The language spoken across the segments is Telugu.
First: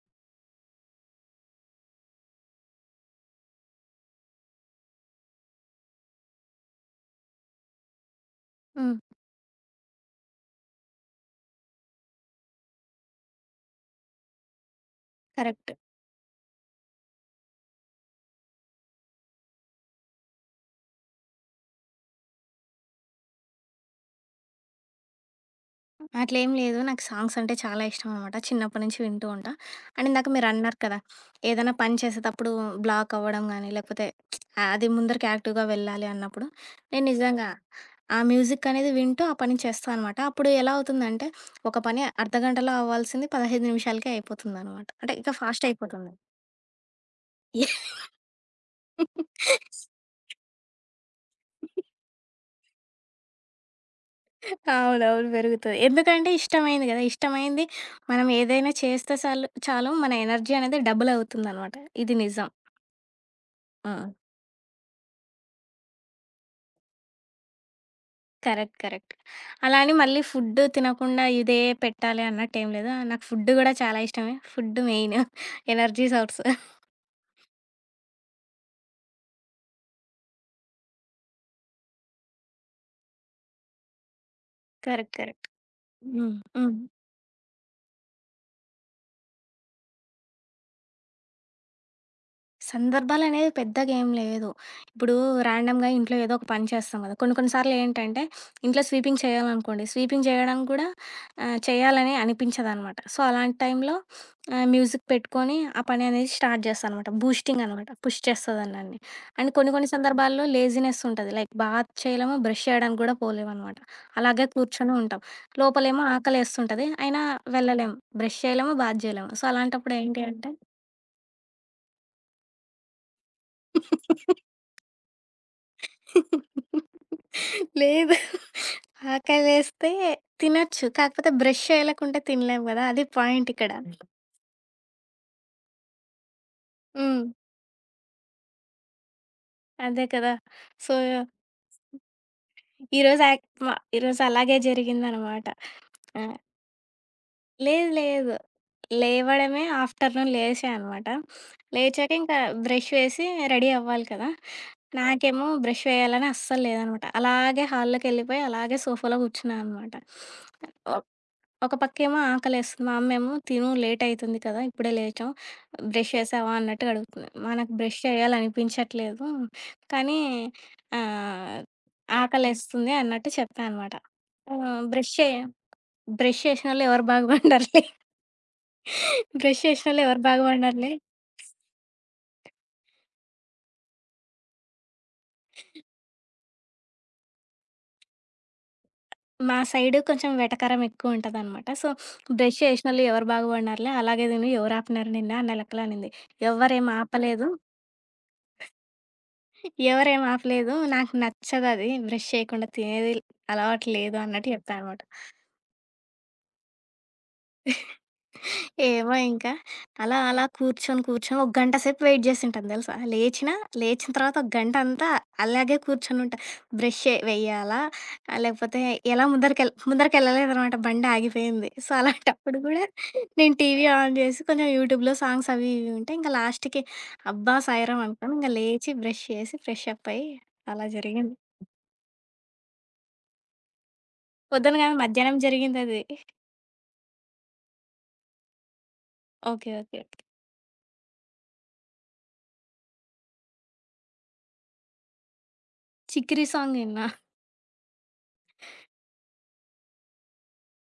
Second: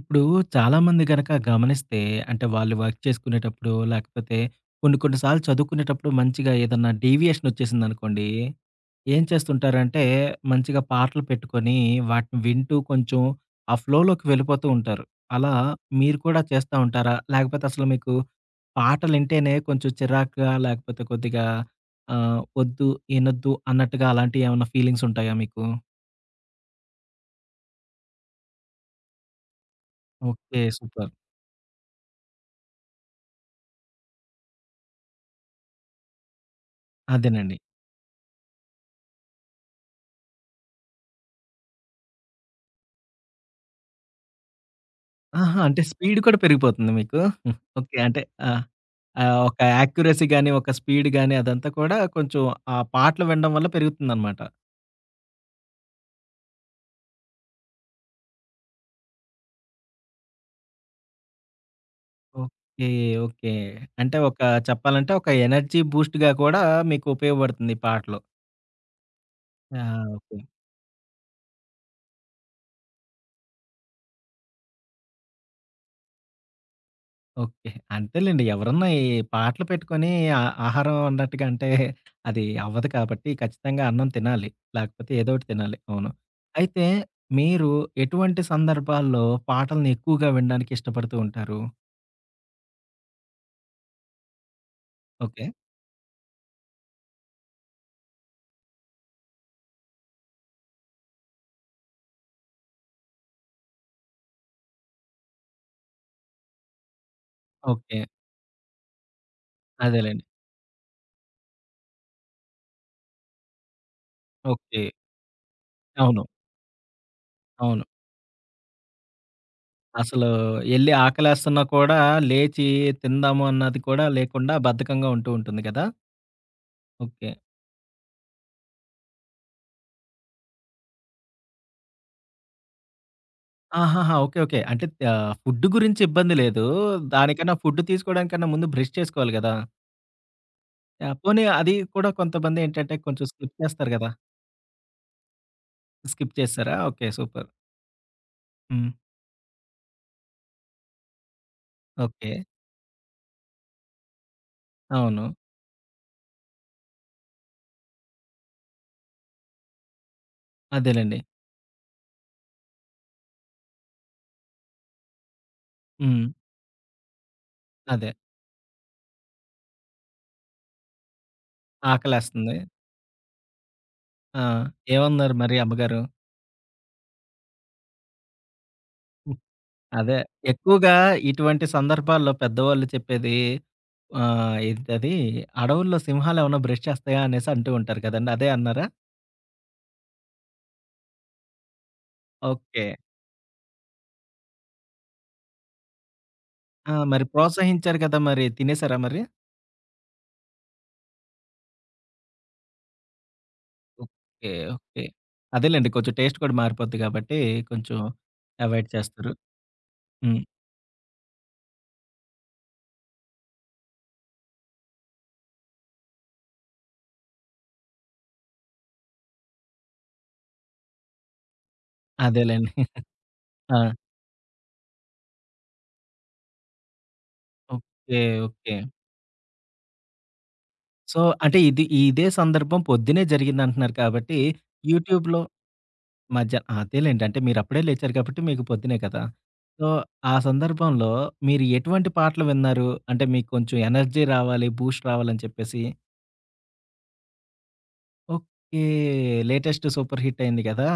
ఇప్పుడు చాలామంది గనక గమనిస్తే అంటే వాళ్ళు వర్క్ చేసుకునేటప్పుడు, లేకపోతే కొన్ని కొన్ని సార్లు చదువుకునేటప్పుడు మంచిగా ఏదన్నా డీవియేషన్ వచ్చేసిందనుకోండి, హ్మ్. ఏం చేస్తుంటారంటే మంచిగా పాటలు పెట్టుకొని వాటిని వింటూ కొంచెం ఆ ఫ్లోలోకి వెళ్ళిపోతూ ఉంటారు. అలా కరెక్ట్. మీరు కూడా చేస్తా ఉంటారా? లేకపోతే అసలు మీకు పాటలింటేనే కొంచెం చిరాకుగా లేకపోతే కొద్దిగా వద్దు, ఇనొద్దు అన్నట్టుగా అలాంటియేమన్నా ఫీలింగ్స్ ఉంటాయా మీకు? అట్లేం లేదు. నాకు సాంగ్స్ అంటే చాలా ఇష్టం అనమాట. చిన్నప్పటి నుంచి వింటూ ఉంటా. అండ్ ఇందాక ఓకే, మీరన్నారు కదా! సూపర్. ఏదైనా పని చేసేటప్పుడు బ్లాక్ అవ్వడం గానీ, లేకపోతే అది ముందరికి యాక్టివ్‌గా వెళ్ళాలి అన్నప్పుడు, నేను నిజంగా అదేనండి. ఆ మ్యూజిక్ అనేది వింటూ ఆ పని చేస్తా అనమాట. అప్పుడు ఎలా అవుతుందంటే, ఒక పని అర్ధగంటలో అవ్వాల్సింది 15 నిమిషాలకే అయిపోతుందనమాట. అంటే ఇక ఆహా! ఫాస్ట్ అంటే అయిపోతుంది. స్పీడ్ కూడా పెరిగిపోతుంది మీకు. హ్మ్. ఓకే, అంటే ఆ! ఒక యాక్యురసీ గాని, ఒక స్పీడ్ గాని అదంతా కూడా కొంచెం ఆ పాటలు వినడం వల్ల పెరుగుతుందనమాట. అవునవును. పెరుగుతది. ఎందుకంటే ఇష్టమైంది గదా! ఇష్టమైంది మనం ఏదైనా చేస్తే సాలు చాలు మన ఎనర్జీ అనేది డబుల్ అవుతుందనమాట. ఇది నిజం. ఓకే. ఓకే. ఆ! అంటే ఒక చెప్పాలంటే ఒక ఎనర్జీ బూస్ట్‌గా కూడా మీకు ఉపయోగపడుతుంది ఈ పాటలు. కరెక్ట్. కరెక్ట్. ఆ! అలా అని మళ్ళీ ఓకే. ఫుడ్డు తినకుండా ఇదే పెట్టాలి అన్నట్టేం లేదు. నాకు ఫుడ్ గూడా చాలా ఇష్టమే. Food main energy source. Okay. అంతేలెండి. ఎవరన్నా ఈ పాటలు పెట్టుకొని ఆ ఆహారం అన్నట్టుగా అంటే అది అవ్వదు కాబట్టి ఖచ్చితంగా అన్నం తినాలి. లేకపోతే కరెక్ట్. ఏదోకటి కరెక్ట్. తినాలి. అవును. హ్మ్. హ్మ్. అయితే మీరు ఎటువంటి సందర్భాల్లో పాటల్ని ఎక్కువగా వినడానికి ఇష్టపడుతూ ఉంటారు? సందర్భాలనేవి పెద్దగా ఏం లేదు. ఇప్పుడు ఓకే. ర్యాండమ్‌గా ఇంట్లో ఏదో ఒక పని చేస్తాం కదా! కొన్ని కొన్ని సార్లు ఏంటంటే ఇంట్లో స్వీపింగ్ చేయాలనుకోండి. స్వీపింగ్ చేయడానికి కూడా చేయాలని అనిపించదనమాట. సో, అలాంటి టైంలో మ్యూజిక్ పెట్టుకొని ఆ పని అనేది స్టార్ట్ చేస్తా అనమాట. బూస్టింగ్ అనమాట. ఓకే. పుష్ చేస్తది నన్ని. అండ్ కొన్ని కొన్ని అదేలెండి. సందర్భాల్లో లేజినెస్ ఉంటది. లైక్ బాత్ చేయలేము, బ్రష్ చేయడానికి కూడా పోలేమనమాట. అలాగే ఓకే. కూర్చొని ఉంటాం. లోపలేమో అవును. ఆకలేస్తుంటది. అయినా అవును. వెళ్ళలేము. బ్రష్ చేయలేము, బాత్ చేయలేము. సో, అలాంటప్పుడు ఏంటి అసలు అంటే ఎళ్లి ఆకలేస్తున్నా కూడా లేచి తిందాము అన్నది కూడా లేకుండా బద్ధకంగా ఉంటూ ఉంటుంది గదా! ఓకే. లేదు. ఆకలేస్తే తినొచ్చు. కాకపోతే బ్రష్ చేయలేకుంటే తినలేము గదా! అది పాయింటిక్కడ. ఆహాహా! ఓకే. ఓకే. అంటే ఫుడ్ గురించి ఇబ్బంది లేదు. హ్మ్. దానికన్నా ఫుడ్ తీసుకోవడానికన్నా ముందు బ్రష్ చేసుకోవాలి గదా! అదే కదా! So, yeah! పోనీ అది కూడా కొంతమందేంటంటే ఈరోజు కొంచెం యాక్ స్కిప్ మ చేస్తారు గదా! ఈరోజు అలాగే జరిగిందనమాట. ఆ! స్కిప్ చేసారా? Okay, super. లేదు లేదు. హ్మ్. లేవడమే ఆఫ్టర్‌నూన్ లేచా అనమాట. లేచాక ఓకే. ఇంకా బ్రష్ వేసి రెడీ అవ్వాలి కదా! అవును. నాకేమో బ్రష్ వేయాలని అస్సలు లేదనమాట. అలాగే హాల్లోకెళ్ళిపోయి అలాగే సోఫాలో కూర్చున్నా అనమాట. అదేలెండి. ఒక పక్కేమో ఆకలేస్తుంది. మా అమ్మేమో తిను లేట్ అయితుంది కదా! ఇప్పుడే లేచాం. బ్రష్ హ్మ్. చేశావా? అన్నట్టుగా అడుగుతుంది. మనకు బ్రష్ అదే. చేయాలనిపించట్లేదు. కానీ ఆహ్, ఆకలేస్తుంది. ఆకలేస్తుంది అన్నట్టు చెప్పా అనమాట. ఆ! ఆహ్, బ్రష్ చే ఏమన్నారు మరి అమ్మగారు? బ్రష్ చేసినోళ్ళు ఎవరు బాగుపడరులే. బ్రష్ చేసినోళ్ళు అదే. ఎవరు బాగుపడరులే. ఎక్కువగా ఇటువంటి సందర్భాల్లో పెద్దవాళ్ళు చెప్పేది ఏంటది అడవుల్లో సింహాలేమన్నా బ్రష్ చేస్తాయా అనేసి అంటూ ఉంటారు కదండీ! అదే అన్నారా? మా సైడు కొంచెం వెటకరం ఎక్కువుంటదనమాట. So, brush okay. చేసినోళ్ళు ఎవరు బాగుపడినారులే అలాగే తిను ఎవరు ఆపినారు నిన్ను అన్న లెక్కలో అనింది. ఎవ్వరేం ఆ! మరి ఆపలేదు. ప్రోత్సహించారు కదా! మరి తినేసారా మరి? ఎవరేం ఆపలేదు. నాకు నచ్చదది. బ్రష్ చేయకుండా తినేది అలవాటు లేదు అన్నట్టు ఓకే. చెప్పా అనమాట. ఓకే. అదేలెండి. కొంచెం టేస్ట్ కూడా మారిపోద్ది కాబట్టి కొంచెం అవాయిడ్ ఏమో చేస్తారు. ఇంకా అలా హ్మ్. అలా కూర్చొని, కూర్చొని ఒక గంట సేపు వెయిట్ జేసుంటాను దెలుసా? లేచినా, లేచిన లేచిన తర్వాత ఒక గంట అంతా అలాగే కూర్చొనుంటా. బ్రష్ ఎ వెయ్యాలా? లేకపోతే ఎలా ముందరికెళ్ళలేదనమాట. బండి ఆగిపోయింది. సో, అలాంటప్పుడు అదేలెండి. గూడా నేను ఆ! టీవీ ఆన్ జేసి కొంచెం యూట్యూబ్‌లో సాంగ్స్ అవి ఇవి ఉంటే ఇంకా లాస్ట్‌కి అబ్బా! సాయిరాం ఓకే. అనుకోని ఇంక ఓకే. లేచి బ్రష్ చేసి, ఫ్రెష్ అప్ అయ్యి అలా సో, జరిగింది. అంటే ఇది ఇదే సందర్భం పొద్దున్నే జరిగిందంటున్నారు కాబట్టి పొద్దున కాదు మధ్యాహ్నం యూట్యూబ్‌లో జరిగిందది. మధ్య అదేలెండి. అంటే మీరప్పుడే లేచారు కాబట్టి మీకు పొద్దునే కదా! ఓకే. ఓకే. So, okay. ఆ సందర్భంలో మీరు ఎటువంటి పాటలు విన్నారు? అంటే మీకు కొంచెం ఎనర్జీ రావాలి, బూస్ట్ రావాలని చెప్పేసి. 'చిక్కిరి' సాంగ్ విన్నా. ఓకే. లేటెస్ట్ సూపర్ హిట్ అయింది కదా!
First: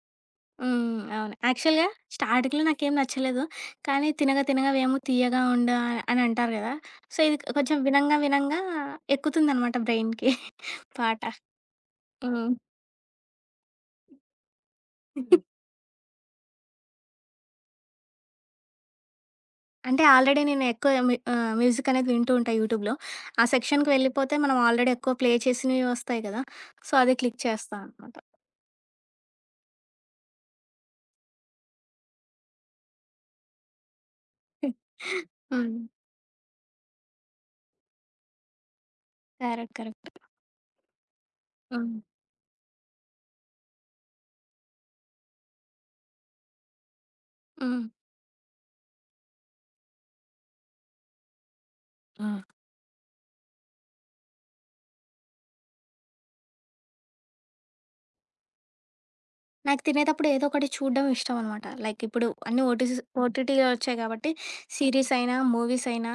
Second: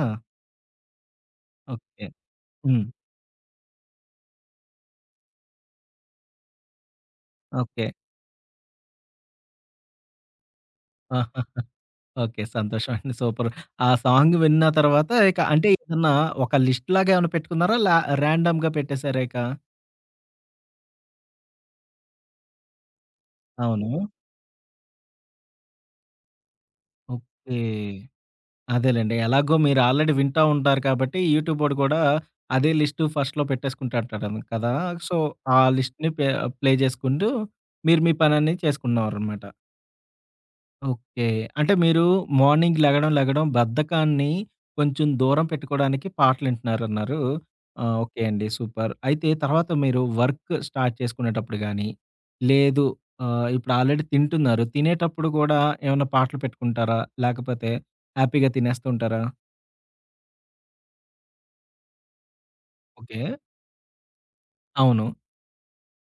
హ్మ్. అవును. యాక్చువల్‌గా ఓకే. స్టార్టింగ్‌లో హ్మ్. నాకేం నచ్చలేదు. కానీ తినగా తినగా వేము తీయగా ఉండు అని అంటారు కదా! సో, ఇది కొంచెం ఓకే. వినంగా వినంగా ఎక్కుతుందనమాట బ్రెయిన్‌కి పాట. ఆహా! ఓకే, హ్మ్. సంతోషం అండి. సూపర్. ఆ సాంగ్ విన్న తర్వాత హ్మ్. ఇక అంటే ఏదన్నా ఒక లిస్ట్ లాగా ఏమైనా పెట్టుకున్నారా? లా రాండమ్‌గా పెట్టేసారా ఇక? అంటే ఆల్రెడీ నేను ఎక్కువ మ్యూజిక్ అనేది వింటూ ఉంటా యూట్యూబ్‌లో. ఆ సెక్షన్‌కి అవును. వెళ్ళిపోతే మనం ఆల్రెడీ ఎక్కువ ప్లే చేసినవి వస్తాయి కదా! సో, అది క్లిక్ ఓకే. చేస్తా అనమాట. అదేలెండి. ఎలాగో మీరు ఆల్రెడీ వింటా ఉంటారు కాబట్టి యూట్యూబ్ ఓడు కూడా అదే లిస్ట్ ఫస్ట్‌లో పెట్టేసుకుంటాంటాడు కదా! సో, హ్మ్. ఆ లిస్ట్‌ని ప్లే చేసుకుంటూ మీరు మీ పననేది చేసుకున్నారనమాట. కరెక్ట్. కరెక్ట్. ఓకే. అంటే హ్మ్. మీరు మార్నింగ్ లెగడం బద్ధకాన్ని కొంచెం దూరం పెట్టుకోవడానికి పాటలింటున్నారన్నారు. ఆ! హ్మ్. ఓకే అండి, సూపర్. అయితే తర్వాత మీరు వర్క్ స్టార్ట్ చేసుకునేటప్పుడు గాని, ఆ! లేదు ఇప్పుడు ఆల్రెడీ తింటున్నారు. తినేటప్పుడు కూడా ఏమన్నా పాటలు పెట్టుకుంటారా? లేకపోతే హ్యాపీగా తినేస్తూ ఉంటారా? నాకు తినేటప్పుడు ఏదో ఒకటి చూడడం ఇష్టం అనమాట. లైక్ ఇప్పుడు అన్నీ ఓకే. ఓటీటీలో వచ్చాయి కాబట్టి అవును. సీరీస్ అయినా, మూవీస్ అయినా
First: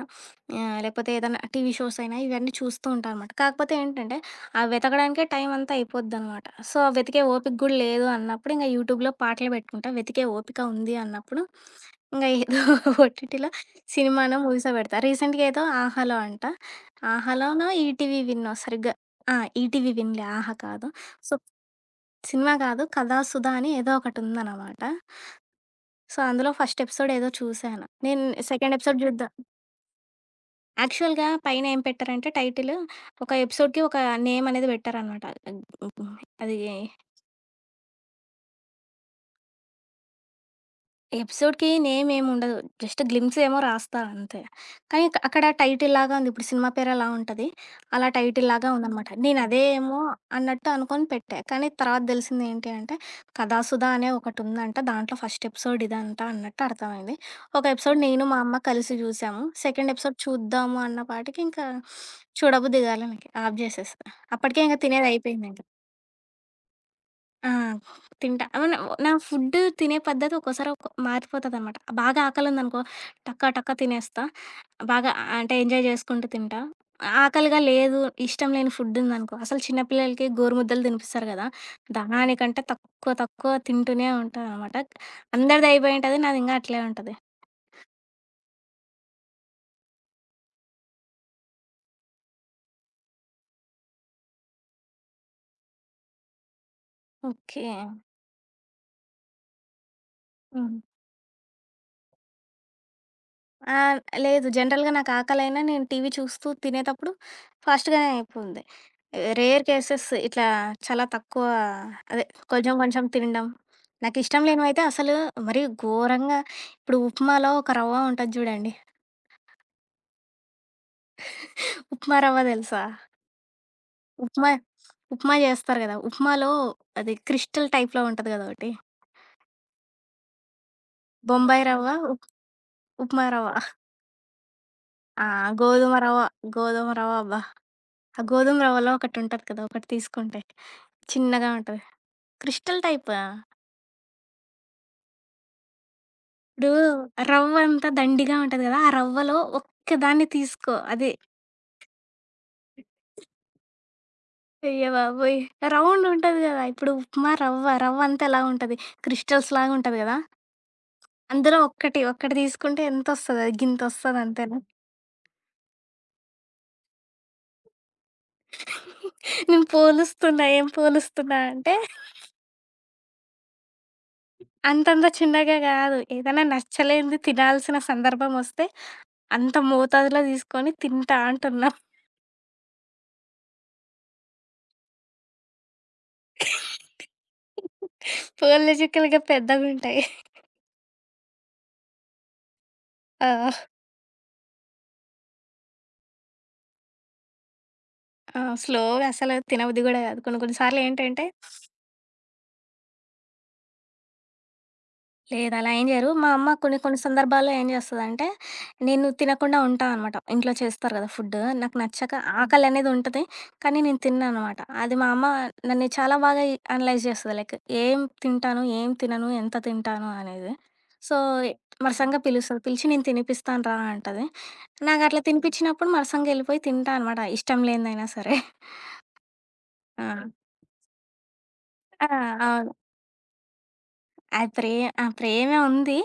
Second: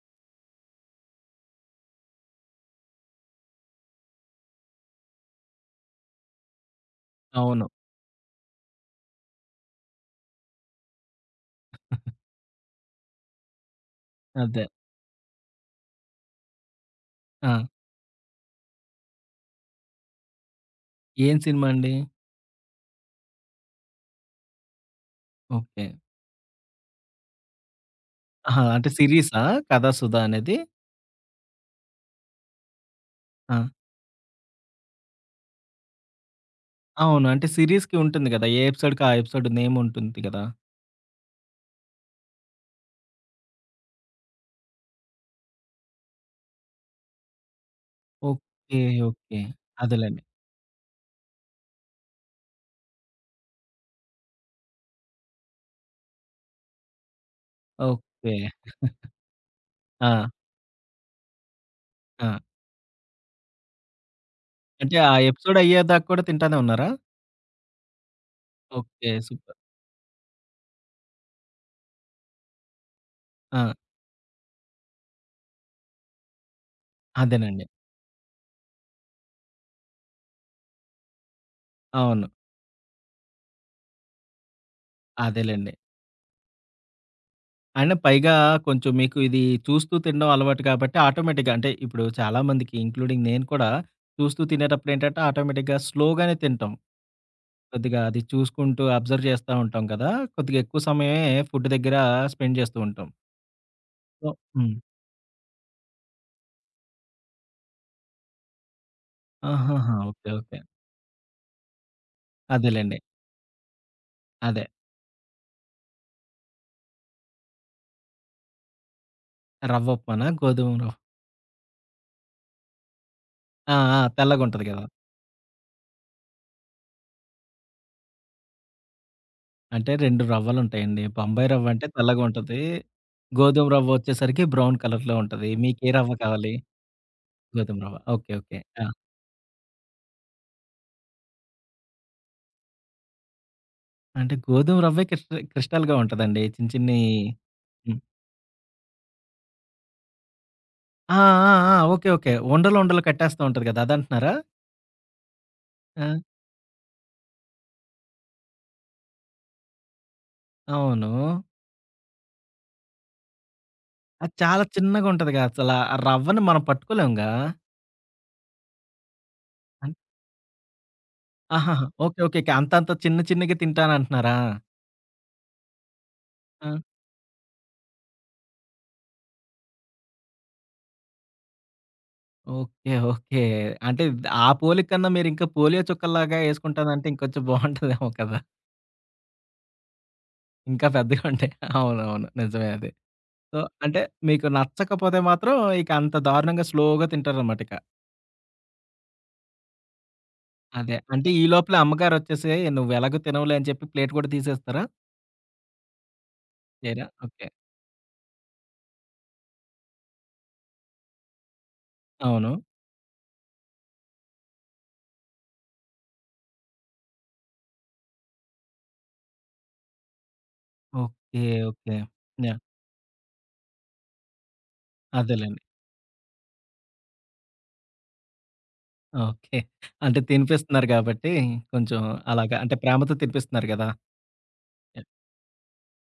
లేకపోతే ఏదైనా టీవీ షోస్ అయినా ఇవన్నీ చూస్తూ ఉంటా అనమాట. కాకపోతే ఏంటంటే అవి వెతకడానికే టైం అంతా అయిపోద్దనమాట. సో, ఆ వెతికే ఓపిక అవును. గూడా లేదు అన్నప్పుడు ఇంక యూట్యూబ్‌లో పాటలు పెట్టుకుంటా. వెతికే ఓపిక ఉంది అన్నప్పుడు ఇంగ ఏదో ఓటీటీలో సినిమానో, అదే. మూవీసో పెడతా. రీసెంట్‌గా ఏదో 'ఆహాలో' అంట. ఆ! 'ఆహాలోనో' ఈటీవీ విన్నో సరిగ్గా ఆ! ఈటీవీ విన్‌లే ఆహా కాదు. సో ఏం సినిమా అండి? సినిమా కాదు. 'కథాసుధ' అని ఏదో ఒకటుందనమాట. ఓకే. సో, అందులో ఫస్ట్ ఎపిసోడ్ ఏదో చూశాను. నేను ఆహా! సెకండ్ అంటే ఎపిసోడ్ చూద్దాం సిరీసా? 'కథా సుధా' అనేది? యాక్చువల్‌గా పైన ఏం పెట్టారంటే టైటిల్ ఒక ఆ! ఎపిసోడ్‌కి ఒక నేమ్ అనేది పెట్టారనమాట. అది అవును. అంటే సీరీస్‌కి ఉంటుంది గదా! ఏ ఎపిసోడ్‌కి ఆ ఎపిసోడ్ నేమ్ ఉంటుంది గదా! ఎపిసోడ్‌కి నేమ్ ఏముండదు. జస్ట్ గ్లిమ్స్ ఏమో రాస్తా అంతే. కానీ అక్కడ టైటిల్ లాగా ఉంది. ఇప్పుడు సినిమా పేరు ఎలా ఉంటది? అలా టైటిల్ లాగా ఓకే. ఉందనమాట. ఓకే. నేను అదే ఏమో అదేలెండి. అన్నట్టు అనుకోని పెట్టా. కానీ తర్వాత తెలిసింది ఏంటి అంటే, 'కథాసుధా' అనే ఒకటుందంట. దాంట్లో ఫస్ట్ ఎపిసోడ్ ఇదంట అన్నట్టు అర్థమైంది. ఒక ఎపిసోడ్ నేను, ఓకే. మా అమ్మ కలిసి చూసాము. సెకండ్ ఎపిసోడ్ ఆ! చూద్దాము అన్న పాటికి ఇంకా ఆ! చూడబుద్ది కాలే నాకు. ఆఫ్ జేసేసా. అప్పటికే ఇంక అంటే ఆ తినేదయిపోయింది. ఎపిసోడ్ అయ్యేదాకా కూడా తింటానే ఉన్నారా? ఆ! తింటా. అవును. ఓకే, నా ఫుడ్ సూపర్. తినే పద్ధతి ఒక్కోసారి మారిపోతదనమాట. బాగా ఆకలుందనుకో టక ఆ! టక తినేస్తా. బాగా అంటే ఎంజాయ్ చేసుకుంటూ తింటా. ఆకలిగా అదేనండి. లేదు, ఇష్టం లేని ఫుడ్ ఉందనుకో అసలు చిన్న పిల్లలకి గోరుముద్దలు తినిపిస్తారు కదా! అవును. దానికంటే తక్కువ తక్కువ తింటూనే ఉంటాననమాట. అందరిది అదేలెండి. అయిపోయి ఉంటది. నాది ఇంగా అట్లే ఉంటది. అయినా పైగా కొంచెం మీకు ఇది చూస్తూ తినడం అలవాటు కాబట్టి ఆటోమేటిక్‌గా అంటే ఇప్పుడు చాలా మందికి ఇంక్లూడింగ్ నేను కూడా చూస్తూ తినేటప్పుడు ఏంటంటే ఆటోమేటిక్‌గా స్లోగానే తింటాం. ఓకే. కొద్దిగా అది చూసుకుంటూ అబ్జర్వ్ చేస్తా ఉంటాం కదా! కొద్దిగా హ్మ్. ఎక్కువ సమయమే ఫుడ్ దగ్గర స్పెండ్ చేస్తూ ఉంటాం. ఆ! సో లేదు. హ్మ్. జనరల్‌గా నాకు ఆకలైనా నేను టీవీ చూస్తూ తినేతప్పుడు ఫాస్ట్‌గానే అయిపోయింది. రేర్ ఆహాహా! Cases okay. ఇట్లా ఓకే. చాలా తక్కువ అదే కొంచెం అదేలెండి. కొంచెం తినడం. నాకిష్టం అదే. లేనివైతే అసలు మరీ ఘోరంగా ఇప్పుడు ఉప్మాలో ఒక రవ్వ ఉంటది చూడండి. రవ్వ ఉప్మానా? గోధుమ రవ్వ. ఉప్మా రవ్వ తెలుసా? ఆ! ఆ! ఉప్మా తెల్లగుంటది గదా! ఉప్మా చేస్తారు కదా! ఉప్మాలో అది క్రిస్టల్ టైప్‌లో ఉంటది కదా! ఒకటి. అంటే 2 రవ్వలుంటాయండి. బొంబాయి బొంబాయి రవ్వ అంటే రవ్వ, ఉప్ తెల్లగుంటది. ఉప్మా రవ్వ. గోధుమ రవ్వ వచ్చేసరికి బ్రౌన్ కలర్‌లో ఆ! ఉంటది. మీకే గోధుమ రవ్వ రవ్వ, కావాలి? గోధుమ రవ్వ అబ్బా! గోధుమ రవ్వ. ఆ ఓకే. ఓకే. గోధుమ ఆ! రవ్వలో ఒకటుంటది కదా! ఒకటి తీసుకుంటే చిన్నగా ఉంటది. క్రిస్టల్ టైపా? అంటే గోధుమ రవ్వే క్రిస్టల్‌గా ఉంటదండి. చిన్ని ఇప్పుడు చిన్ని రవ్వ అంతా హ్మ్. దండిగా ఉంటది గదా! ఆ రవ్వలో ఒక్కదాన్ని తీసుకో అది ఆ! ఆ! ఆ! ఓకే. ఓకే. ఉండలు ఉండలు కట్టేస్తా ఉంటది గదా! అదంటున్నారా? అయ్య బాబోయ్! రౌండ్ ఆ! ఉంటది గదా! ఇప్పుడు ఉప్మా రవ్వ, రవ్వ అంతా ఎలా ఉంటది? క్రిస్టల్స్ లాగా ఉంటది గదా! అవును. అందులో ఒక్కటి, ఒక్కటి తీసుకుంటే ఎంతొస్తది? అది గింతొస్తది అది అంతేనా? చాలా చిన్నగుంటదిగా అసల. ఆ రవ్వని మనం పట్టుకోలేముగా. నేను పోలుస్తున్నా. ఏం పోలుస్తున్నా అంటే ఆహాహా! ఓకే. ఓకే. ఓకే. అంతంత చిన్న చిన్నగా తింటానంటున్నారా? అంతంత చిన్నగా గాదు. ఏదైనా ఆ! నచ్చలేనిది తినాల్సిన సందర్భం వస్తే అంత మోతాదులో తీసుకొని తింటా అంటున్నా. ఓకే. ఓకే. అంటే ఆ పోలిక కన్నా మీరింకా పోలియో చుక్కల్లాగా యేసుకుంటానంటే ఇంకొంచెం బావుంటదేమో కదా! పోళ్ళు చుక్కలుగా పెద్దగుంటాయి. ఇంకా పెద్దగా ఉంటాయి. అవునవును, నిజమే అది. సో, ఆ! అంటే మీకు నచ్చకపోతే మాత్రం ఇక అంత దారుణంగా స్లోగా తింటారనమాట ఇక. ఆ! స్లోగా అసలు తినబుద్ధి గూడా గాదు. కొన్ని కొన్ని సార్లు అదే. ఏంటంటే, అంటే ఈ లోపల అమ్మగారొచ్చేసి "నువ్వెలాగో తినవులే" అని చెప్పి ప్లేట్ కూడా తీసేస్తారా? లేదు అలా ఏం జేయరు. మా అమ్మ కొన్ని కొన్ని చేయరా? ఓకే. సందర్భాల్లో ఏం జేస్తదంటే, నేను తినకుండా ఉంటా అనమాట. ఇంట్లో చేస్తారు గదా ఫుడ్డు. నాకు నచ్చక హ్మ్. అవును. ఆకలనేది ఉంటది, కానీ నేను తినననమాట. అది మా అమ్మ నన్ను చాలా బాగా అనలైజ్ జేస్తది. లైక్ ఏం తింటాను, ఏం తినను, ఎంత తింటాను అనేది. So, okay. ఓకే. మరసంగా పిలుస్తది. యాహ్! పిలిచి నేను తినిపిస్తాను రా అంటది. నాకు అట్లా అదేలెండి. తినిపిచ్చినప్పుడు మరసంగా ఎళ్ళిపోయి తింటా అనమాట. ఇష్టం లేనిదైనా సరే. ఓకే. అంటే ఆ! తినిపిస్తున్నారు గాబట్టి, కొంచెం ఆ! అలాగా అవును. అంటే ప్రేమతో తినిపిస్తున్నారు గదా! ఆ ప్రే ఆ! ప్రేమే ఉంది.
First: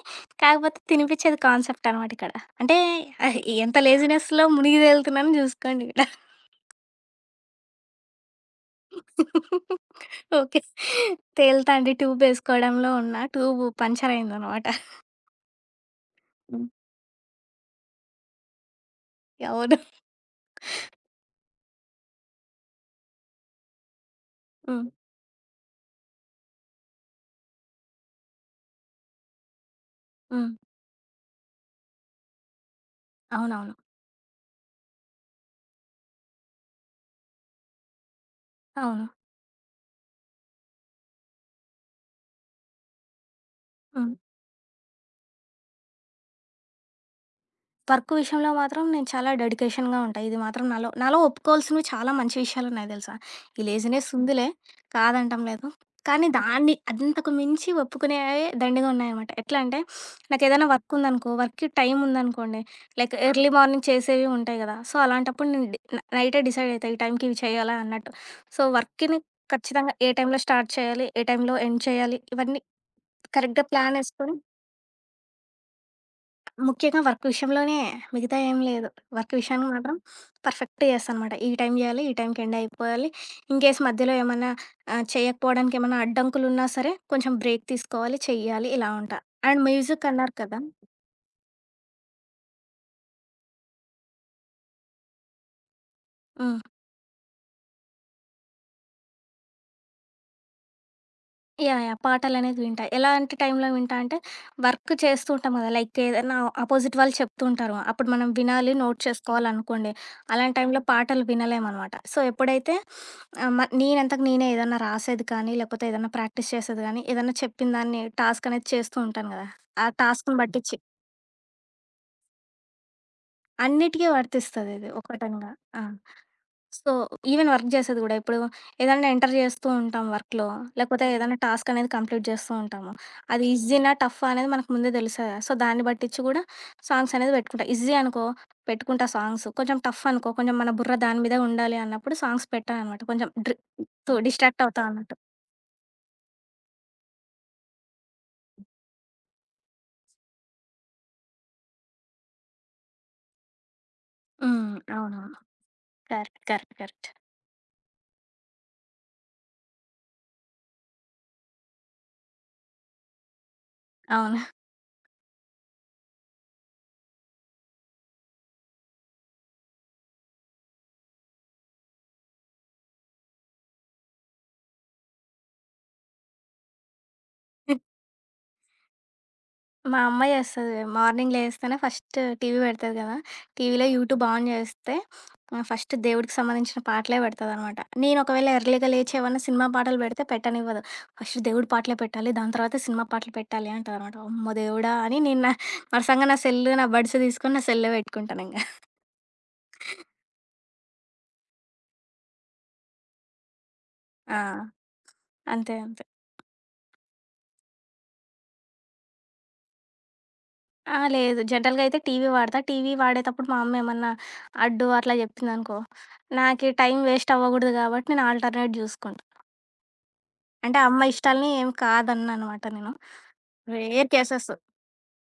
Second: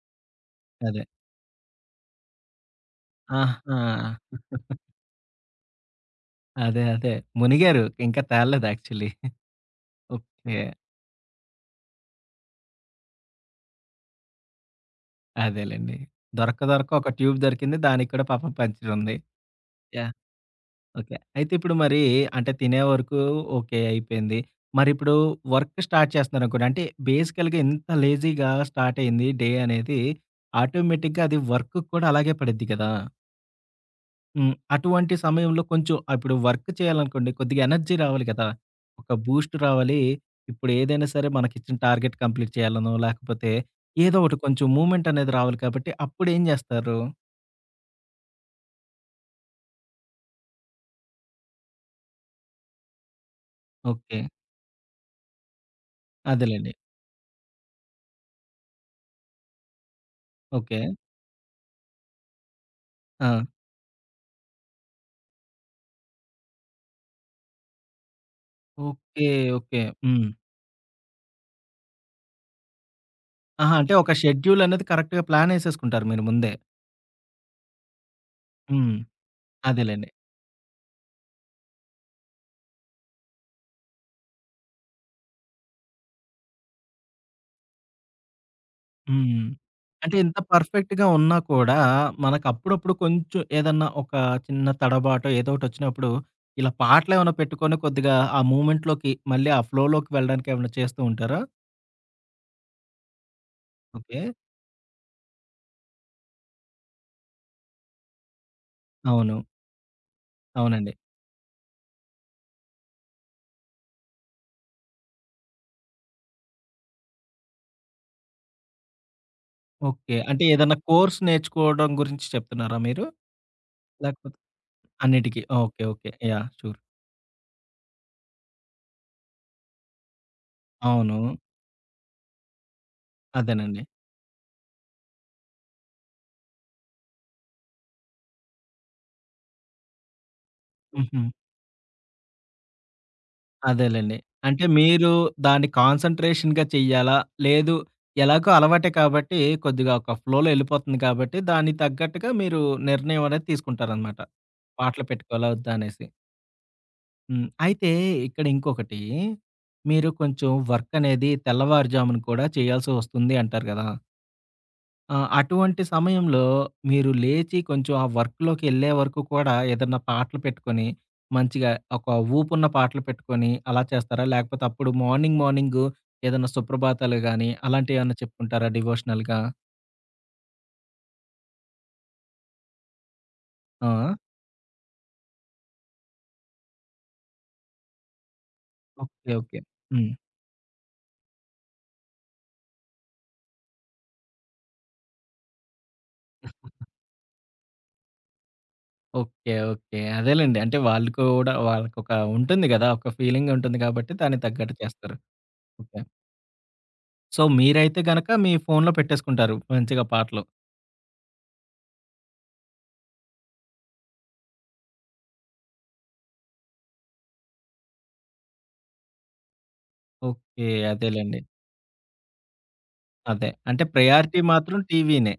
కాకపోతే అదే. తినిపిచ్చేది కాన్సెప్ట్ అనమాట ఇక్కడ. అంటే ఆహ్, ఎంత ఆహా! లేజినెస్‌లో మునిగి తేలుతున్నానో జూసుకోండి ఇక్కడ. అదే. అదే. మునిగారు, ఇంకా తేలలేదు యాక్చువల్లీ. ఓకే. ఓకే. తేలుతా అండి ట్యూబేసుకోవడంలో ఉన్నా. ట్యూబు పంక్చర్ అయిందనమాట. అదేలెండి. దొరక్క హ్మ్. దొరక్క ఒక ట్యూబ్ దొరికింది. దానికి కూడా పాపం పంచరుంది. అవును. యాహ్! ఓకే. అయితే ఇప్పుడు మరి అంటే తినే వరకు ఓకే అయిపోయింది. హ్మ్. మరిప్పుడు వర్క్ స్టార్ట్ చేస్తున్నారనుకోండి. అంటే బేసికల్‌గా ఇంత లేజీగా స్టార్ట్ అయింది డే అనేది హ్మ్. ఆటోమేటిక్‌గా అది వర్క్‌కి కూడా అలాగే పడిద్ది కదా! అవునవును. హ్మ్. అటువంటి సమయంలో కొంచెం ఇప్పుడు వర్క్ చేయాలనుకోండి కొద్దిగా ఎనర్జీ రావాలి కదా! అవును. ఒక బూస్ట్ రావాలి. ఇప్పుడు ఏదైనా సరే మనకిచ్చిన టార్గెట్ కంప్లీట్ చేయాలనో, లేకపోతే హ్మ్. ఏదో ఒకటి కొంచెం మూవ్‌మెంట్ అనేది రావాలి కాబట్టి అప్పుడేం జేస్తారు? వర్క్ విషయంలో మాత్రం నేను చాలా డెడికేషన్‌గా ఉంటా. ఇది మాత్రం నాలో నాలో ఒప్పుకోవాల్సినవి చాలా మంచి విషయాలున్నాయి తెలుసా! ఈ లేజినెస్ ఓకే. ఉందిలే కాదంటం లేదు. కానీ అదేలెండి. దాన్ని అంతకు మించి ఒప్పుకునేవి దండిగా ఉన్నాయనమాట. ఎట్లా అంటే నాకేదైనా ఓకే. వర్క్ ఉందనుకో, వర్క్‌కి టైమ్ ఉందనుకోండి, లైక్ ఆ! ఎర్లీ మార్నింగ్ చేసేవి ఉంటాయి గదా! సో, అలాంటప్పుడు నేను డి న నైటే డిసైడ్ అయితా. ఈ టైంకి ఇవి చేయాలా అన్నట్టు. సో, వర్క్‌ని ఓకే. ఓకే. ఖచ్చితంగా ఏ హ్మ్. టైంలో స్టార్ట్ చేయాలి, ఏ టైంలో ఎండ్ చేయాలి, ఇవన్నీ కరెక్ట్‌గా ఆహా! అంటే ఒక ప్లానేసుకొని షెడ్యూల్ అనేది కరెక్ట్‌గా ప్లానేసేసుకుంటారు మీరు ముందే. ముఖ్యంగా వర్క్ విషయంలోనే. మిగతా ఏం లేదు. హ్మ్. వర్క్ విషయానికి మాత్రం అదేలెండి. పర్ఫెక్ట్‌గా చేస్తాననమాట. ఈ టైం చేయాలి. ఈ టైంకి ఎండ్ అయిపోవాలి. ఇన్‌కేస్ మధ్యలో ఏమన్నా చేయకపోవడానికి ఏమన్నా అడ్డంకులున్నా సరే కొంచెం బ్రేక్ తీసుకోవాలి, చెయ్యాలి ఇలా ఉంటా. హ్మ్. అండ్ మ్యూజిక్ అంటే అన్నారు ఇంత కదా! పర్ఫెక్ట్‌గా ఉన్నా కూడా, మనకప్పుడప్పుడు కొంచెం ఏదన్నా ఒక చిన్న తడబాటో ఏదోకటొచ్చినప్పుడు, హ్మ్. ఇలా పాటలేమన్నా పెట్టుకొని కొద్దిగా ఆ మూవ్‌మెంట్‌లోకి మళ్ళీ ఆ ఫ్లోలోకి వెళ్ళడానికేమన్నా చేస్తూ ఉంటారా? యాహ్! యాహ్! పాటలనేవి వింటా. ఎలాంటి టైంలో వింటా అంటే, ఓకే. వర్క్ చేస్తూ ఉంటాం గదా! లైక్ ఏదన్నా అపోజిట్ వాళ్ళు చెప్తూ ఉంటారు. అప్పుడు మనం వినాలి, నోట్ అవును. చేసుకోవాలనుకోండి. అలాంటి టైంలో అవునండి. పాటలు వినలేమనమాట. సో, ఎప్పుడైతే ఆహ్, మ నేనంతకు నేనే ఏదన్నా రాసేది కానీ, లేకపోతే ఏదన్నా ప్రాక్టీస్ చేసేది గానీ, ఏదన్నా చెప్పిన దాన్ని టాస్క్ అనేది చేస్తూ ఉంటాను గదా! ఆ ఓకే. టాస్క్‌ని అంటే ఏదన్నా బట్టిచ్చి కోర్స్ నేర్చుకోవడం గురించి చెప్తున్నారా మీరు? అన్నిటికీ లేకపోతే వర్తిస్తదిది అన్నిటికి. ఒకటనిగా. ఆ! Okay. Okay. Yeah! Sure. So, even work జేసేది గూడా. ఇప్పుడు ఏదన్నా ఎంటర్ జేస్తూ ఉంటాం వర్క్‌లో, లేకపోతే అవును. ఏదైనా టాస్క్ అనేది కంప్లీట్ జేస్తూ ఉంటాము. అది అదేనండి. ఈజీనా, టఫా అనేది మనకు ముందే తెలుస్తది గదా! సో, దాన్ని బట్టిచ్చి గూడా సాంగ్స్ అనేది పెట్టుకుంటా. ఈజీ అనుకో పెట్టుకుంటా సాంగ్స్, కొంచెం టఫ్ అనుకో, కొంచెం మన బుర్ర హుహు. దాని మీదే ఉండాలి అన్నప్పుడు సాంగ్స్ పెట్టననమాట. కొంచెం డ్రి తో అదేలెండి. డిస్ట్రాక్ట్ అంటే అవుతా మీరు అన్నట్టు. దాన్ని కాన్సంట్రేషన్‌గా చెయ్యాలా? లేదు ఎలాగో అలవాటే కాబట్టి కొద్దిగా ఒక ఫ్లోలో ఎళ్ళిపోతుంది కాబట్టి దానికి తగ్గట్టుగా మీరు నిర్ణయం అనేది తీసుకుంటారనమాట. హ్మ్. పాటలు అవునవును. పెట్టుకోవాలా? వద్దా? అనేసి. కరెక్ట్. కరెక్ట్. కరెక్ట్. హ్మ్. అయితే ఇక్కడ ఇంకొకటి మీరు కొంచెం వర్క్ అనేది తెల్లవారుజామున కూడా చేయాల్సి వస్తుంది అంటారు గదా! అవును. ఆ! అటువంటి సమయంలో మీరు లేచి కొంచెం ఆ వర్క్‌లోకెళ్ళే వరకు కూడా ఏదన్నా పాటలు పెట్టుకొని, మంచిగా ఒక ఊపున్న పాటలు పెట్టుకొని అలా చేస్తారా? లేకపోతే అప్పుడు మార్నింగు ఏదన్నా సుప్రభాతాలు గాని, అలాంటియేమన్నా చెప్పుకుంటారా డివోషనల్‌గా? మా అమ్మ చేస్తది. మార్నింగ్ లేస్తేనే ఫస్ట్ టీవీ పెడతది కదా! టీవీలో ఆ! యూట్యూబ్ ఆన్ చేస్తే ఫస్ట్ దేవుడికి సంబంధించిన పాటలే పెడతదనమాట. నేను ఒకవేళ ఎర్లీగా లేచి ఓకే. ఏమన్నా ఓకే. సినిమా పాటలు హ్మ్. పెడితే పెట్టనివ్వదు. ఫస్ట్ దేవుడి పాటలే పెట్టాలి. దాని తర్వాత సినిమా పాటలు పెట్టాలి అంటదనమాట. అమ్మో దేవుడా! అని నేను నా వరుసంగా నా సెల్, నా బడ్స్ తీసుకొని నా సెల్లే పెట్టుకుంటానింక. ఓకే. ఓకే. అదేలెండి. అంటే వాళ్ళు కూడా వాళ్ళకొక ఉంటుంది గదా! ఒక ఫీలింగుంటుంది కాబట్టి ఆ! దానికి తగ్గట్టు చేస్తారు. అంతే ఓకే. అంతే. సో, మీరైతే గనక మీ ఫోన్‌లో పెట్టేసుకుంటారు మంచిగా పాటలు. ఆ! లేదు. జనరల్‌గా అయితే టీవీ వాడతా. టీవీ వాడేటప్పుడు మా అమ్మ ఏమన్నా అడ్డు అట్లా చెప్పిందనుకో, నాకి టైం వేస్ట్ అవ్వకూడదు కాబట్టి నేను ఆల్టర్‌నేట్ చూసుకుంటా. ఓకే. అంటే అమ్మ అదేలెండి. ఇష్టాలని ఏమి కాదన్నానమాట నేను. అదే. అంటే రేర్ ప్రయారిటీ కేసెస్. మాత్రం టీవీనే.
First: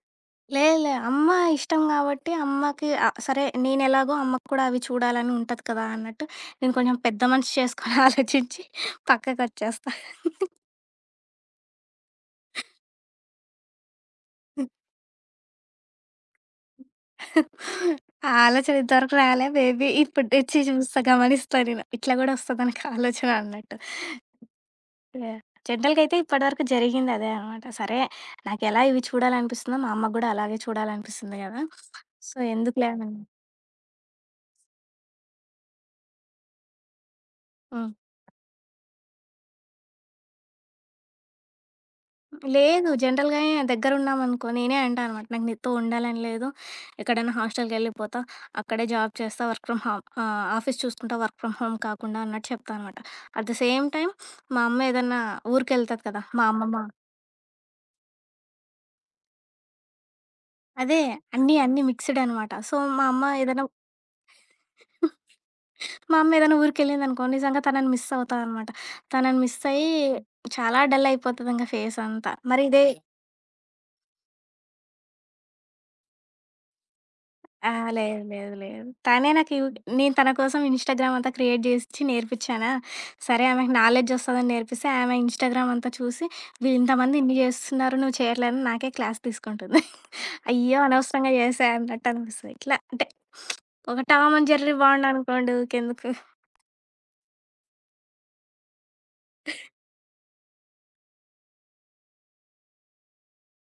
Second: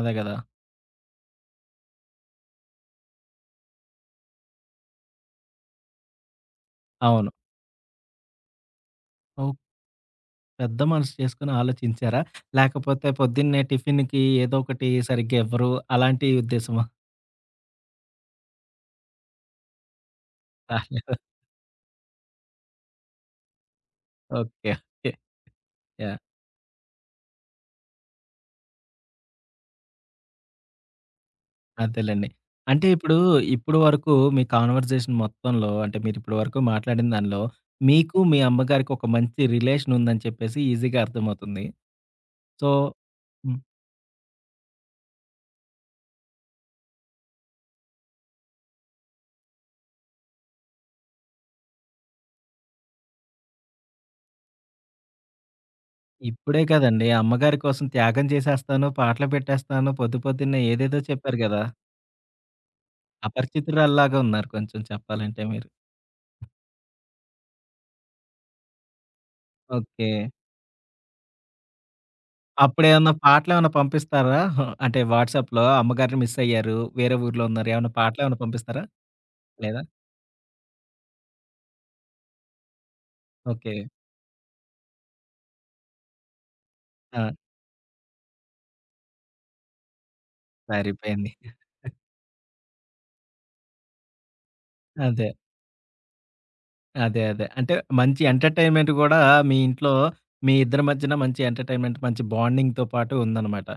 అదే గదా! లే లే అమ్మ ఇష్టం గాబట్టి అమ్మకి సరే నేనెలాగో అమ్మకు కూడా అవి చూడాలని ఉంటది కదా! అన్నట్టు నేను కొంచెం పెద్ద అవును. మనిషి చేసుకొని ఆలోచించి ఓహ్! పక్కకొచ్చేస్తా. పెద్ద మనసు చేసుకొని ఆలోచించారా? లేకపోతే పొద్దున్నే టిఫిన్‌కి ఏదో ఒకటి సరిగ్గా ఇవ్వరు. అలాంటి ఉద్దేశమా? ఆ ఆలోచన ఇంతవరకు రాలే. మేబీ ఇప్పుడు నుంచి చూస్తా రాలేదా? గమనిస్తా నేను. ఇట్లా గూడా వస్తదనక ఆలోచన అన్నట్టు. ఓకే. ఓకే. యాహ్! జనరల్‌గా అయితే యాహ్! ఇప్పటివరకు జరిగిందదే అనమాట. సరే నాకెలా ఇవి చూడాలనిపిస్తుందో, మా అమ్మకు గూడా అలాగే చూడాలనిపిస్తుంది గదా! అదేలెండి. సో, అంటే ఎందుకులే అని ఇప్పుడు వరకు మీ కాన్వర్జేషన్ మొత్తంలో అంటే మీరిప్పటి వరకు మాట్లాడిన దానిలో హ్మ్. మీకు, మీ అమ్మగారికి ఒక మంచి రిలేషన్ ఉందని చెప్పేసి ఈజీగా అర్థమవుతుంది. సో లేదు జనరల్‌గానే హ్మ్. దగ్గరున్నామనుకో నేనే అంటా అనమాట. నాకు నీతో ఉండాలని లేదు. ఎక్కడైనా హాస్టల్‌కెళ్ళిపోతా. అక్కడే జాబ్ చేస్తా. వర్క్ ఫ్రమ్ హోమ్ ఆఫీస్ చూసుకుంటా వర్క్ ఫ్రమ్ హోమ్ కాకుండా అన్నట్టు చెప్తా అనమాట. అట్ ద సేమ్ టైమ్ మా అమ్మ ఏదన్నా ఊరికెళ్తది కదా! మా ఇప్పుడే అమ్మమ్మ కదండీ! అమ్మగారి కోసం త్యాగం చేసేస్తాను, పాటలు పెట్టేస్తాను, పొద్దు పొద్దున్నే అదే ఏదేదో చెప్పారు అన్నీ గదా! అన్నీ మిక్స్‌డ్ అనమాట. సో, అపరిచితురాల్లాగా ఉన్నారు కొంచెం చెప్పాలంటే మీరు. మా అమ్మ ఏదైనా ఊరికెళ్ళిందనుకో, నిజంగా తనని మిస్ అవుతా అనమాట. తనని మిస్ అయ్యి ఓకే. చాలా డల్ అయిపోతది ఇంక ఫేస్ అంతా. మరి ఇదే అప్పుడేమన్నా పాటలేమన్నా పంపిస్తారా? అంటే వాట్సాప్‌లో అమ్మగారిని మిస్ అయ్యారు, వేరే ఊర్లో ఉన్నారు. అహా! ఏమన్నా లేదు, పాటలేమన్నా లేదు, పంపిస్తారా? లేదు. తనే నాకు యూ లేదా? నేను తన కోసం ఇన్‌స్టాగ్రామ్ అంతా క్రియేట్ జేసిచ్చి నేర్పిచ్చానా, సరే ఆమెకి ఓకే. నాలెడ్జ్ ఒస్తదని నేర్పిస్తే, ఆమె ఇన్‌స్టాగ్రామ్ అంతా చూసి, వీళ్ళింతమంది ఆ! ఇన్ని జేస్తున్నారు, నువ్వు చేయట్లేదని నాకే క్లాస్ తీసుకుంటుంది. అయ్యో! సరిపోయింది. అనవసరంగా జేశా అన్నట్టు అనిపిస్తది. ఇట్లా అంటే ఒక టామ్ అండ్ జెర్రీ బాండ్ అదే. అనుకోండి ఊకెందుకు. అదే. అదే. అంటే మంచి ఎంటర్‌టైన్‌మెంట్ గూడా మీ ఇంట్లో మీ ఇద్దరి మధ్యన మంచి ఎంటర్‌టైన్‌మెంట్, మంచి బాండింగ్‌తో పాటు ఉందనమాట.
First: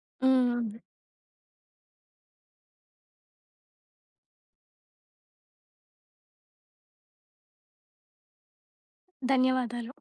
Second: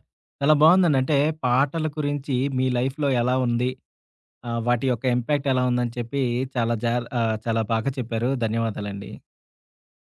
చాలా హ్మ్. బావుందండి. అంటే పాటల గురించి మీ లైఫ్‌లో ఎలా ఉంది? వాటి యొక్క ఇంపాక్ట్ ఎలా ఉందని చెప్పి చాలా జా చాలా బాగా చెప్పారు. ధన్యవాదాలండి. ధన్యవాదాలు.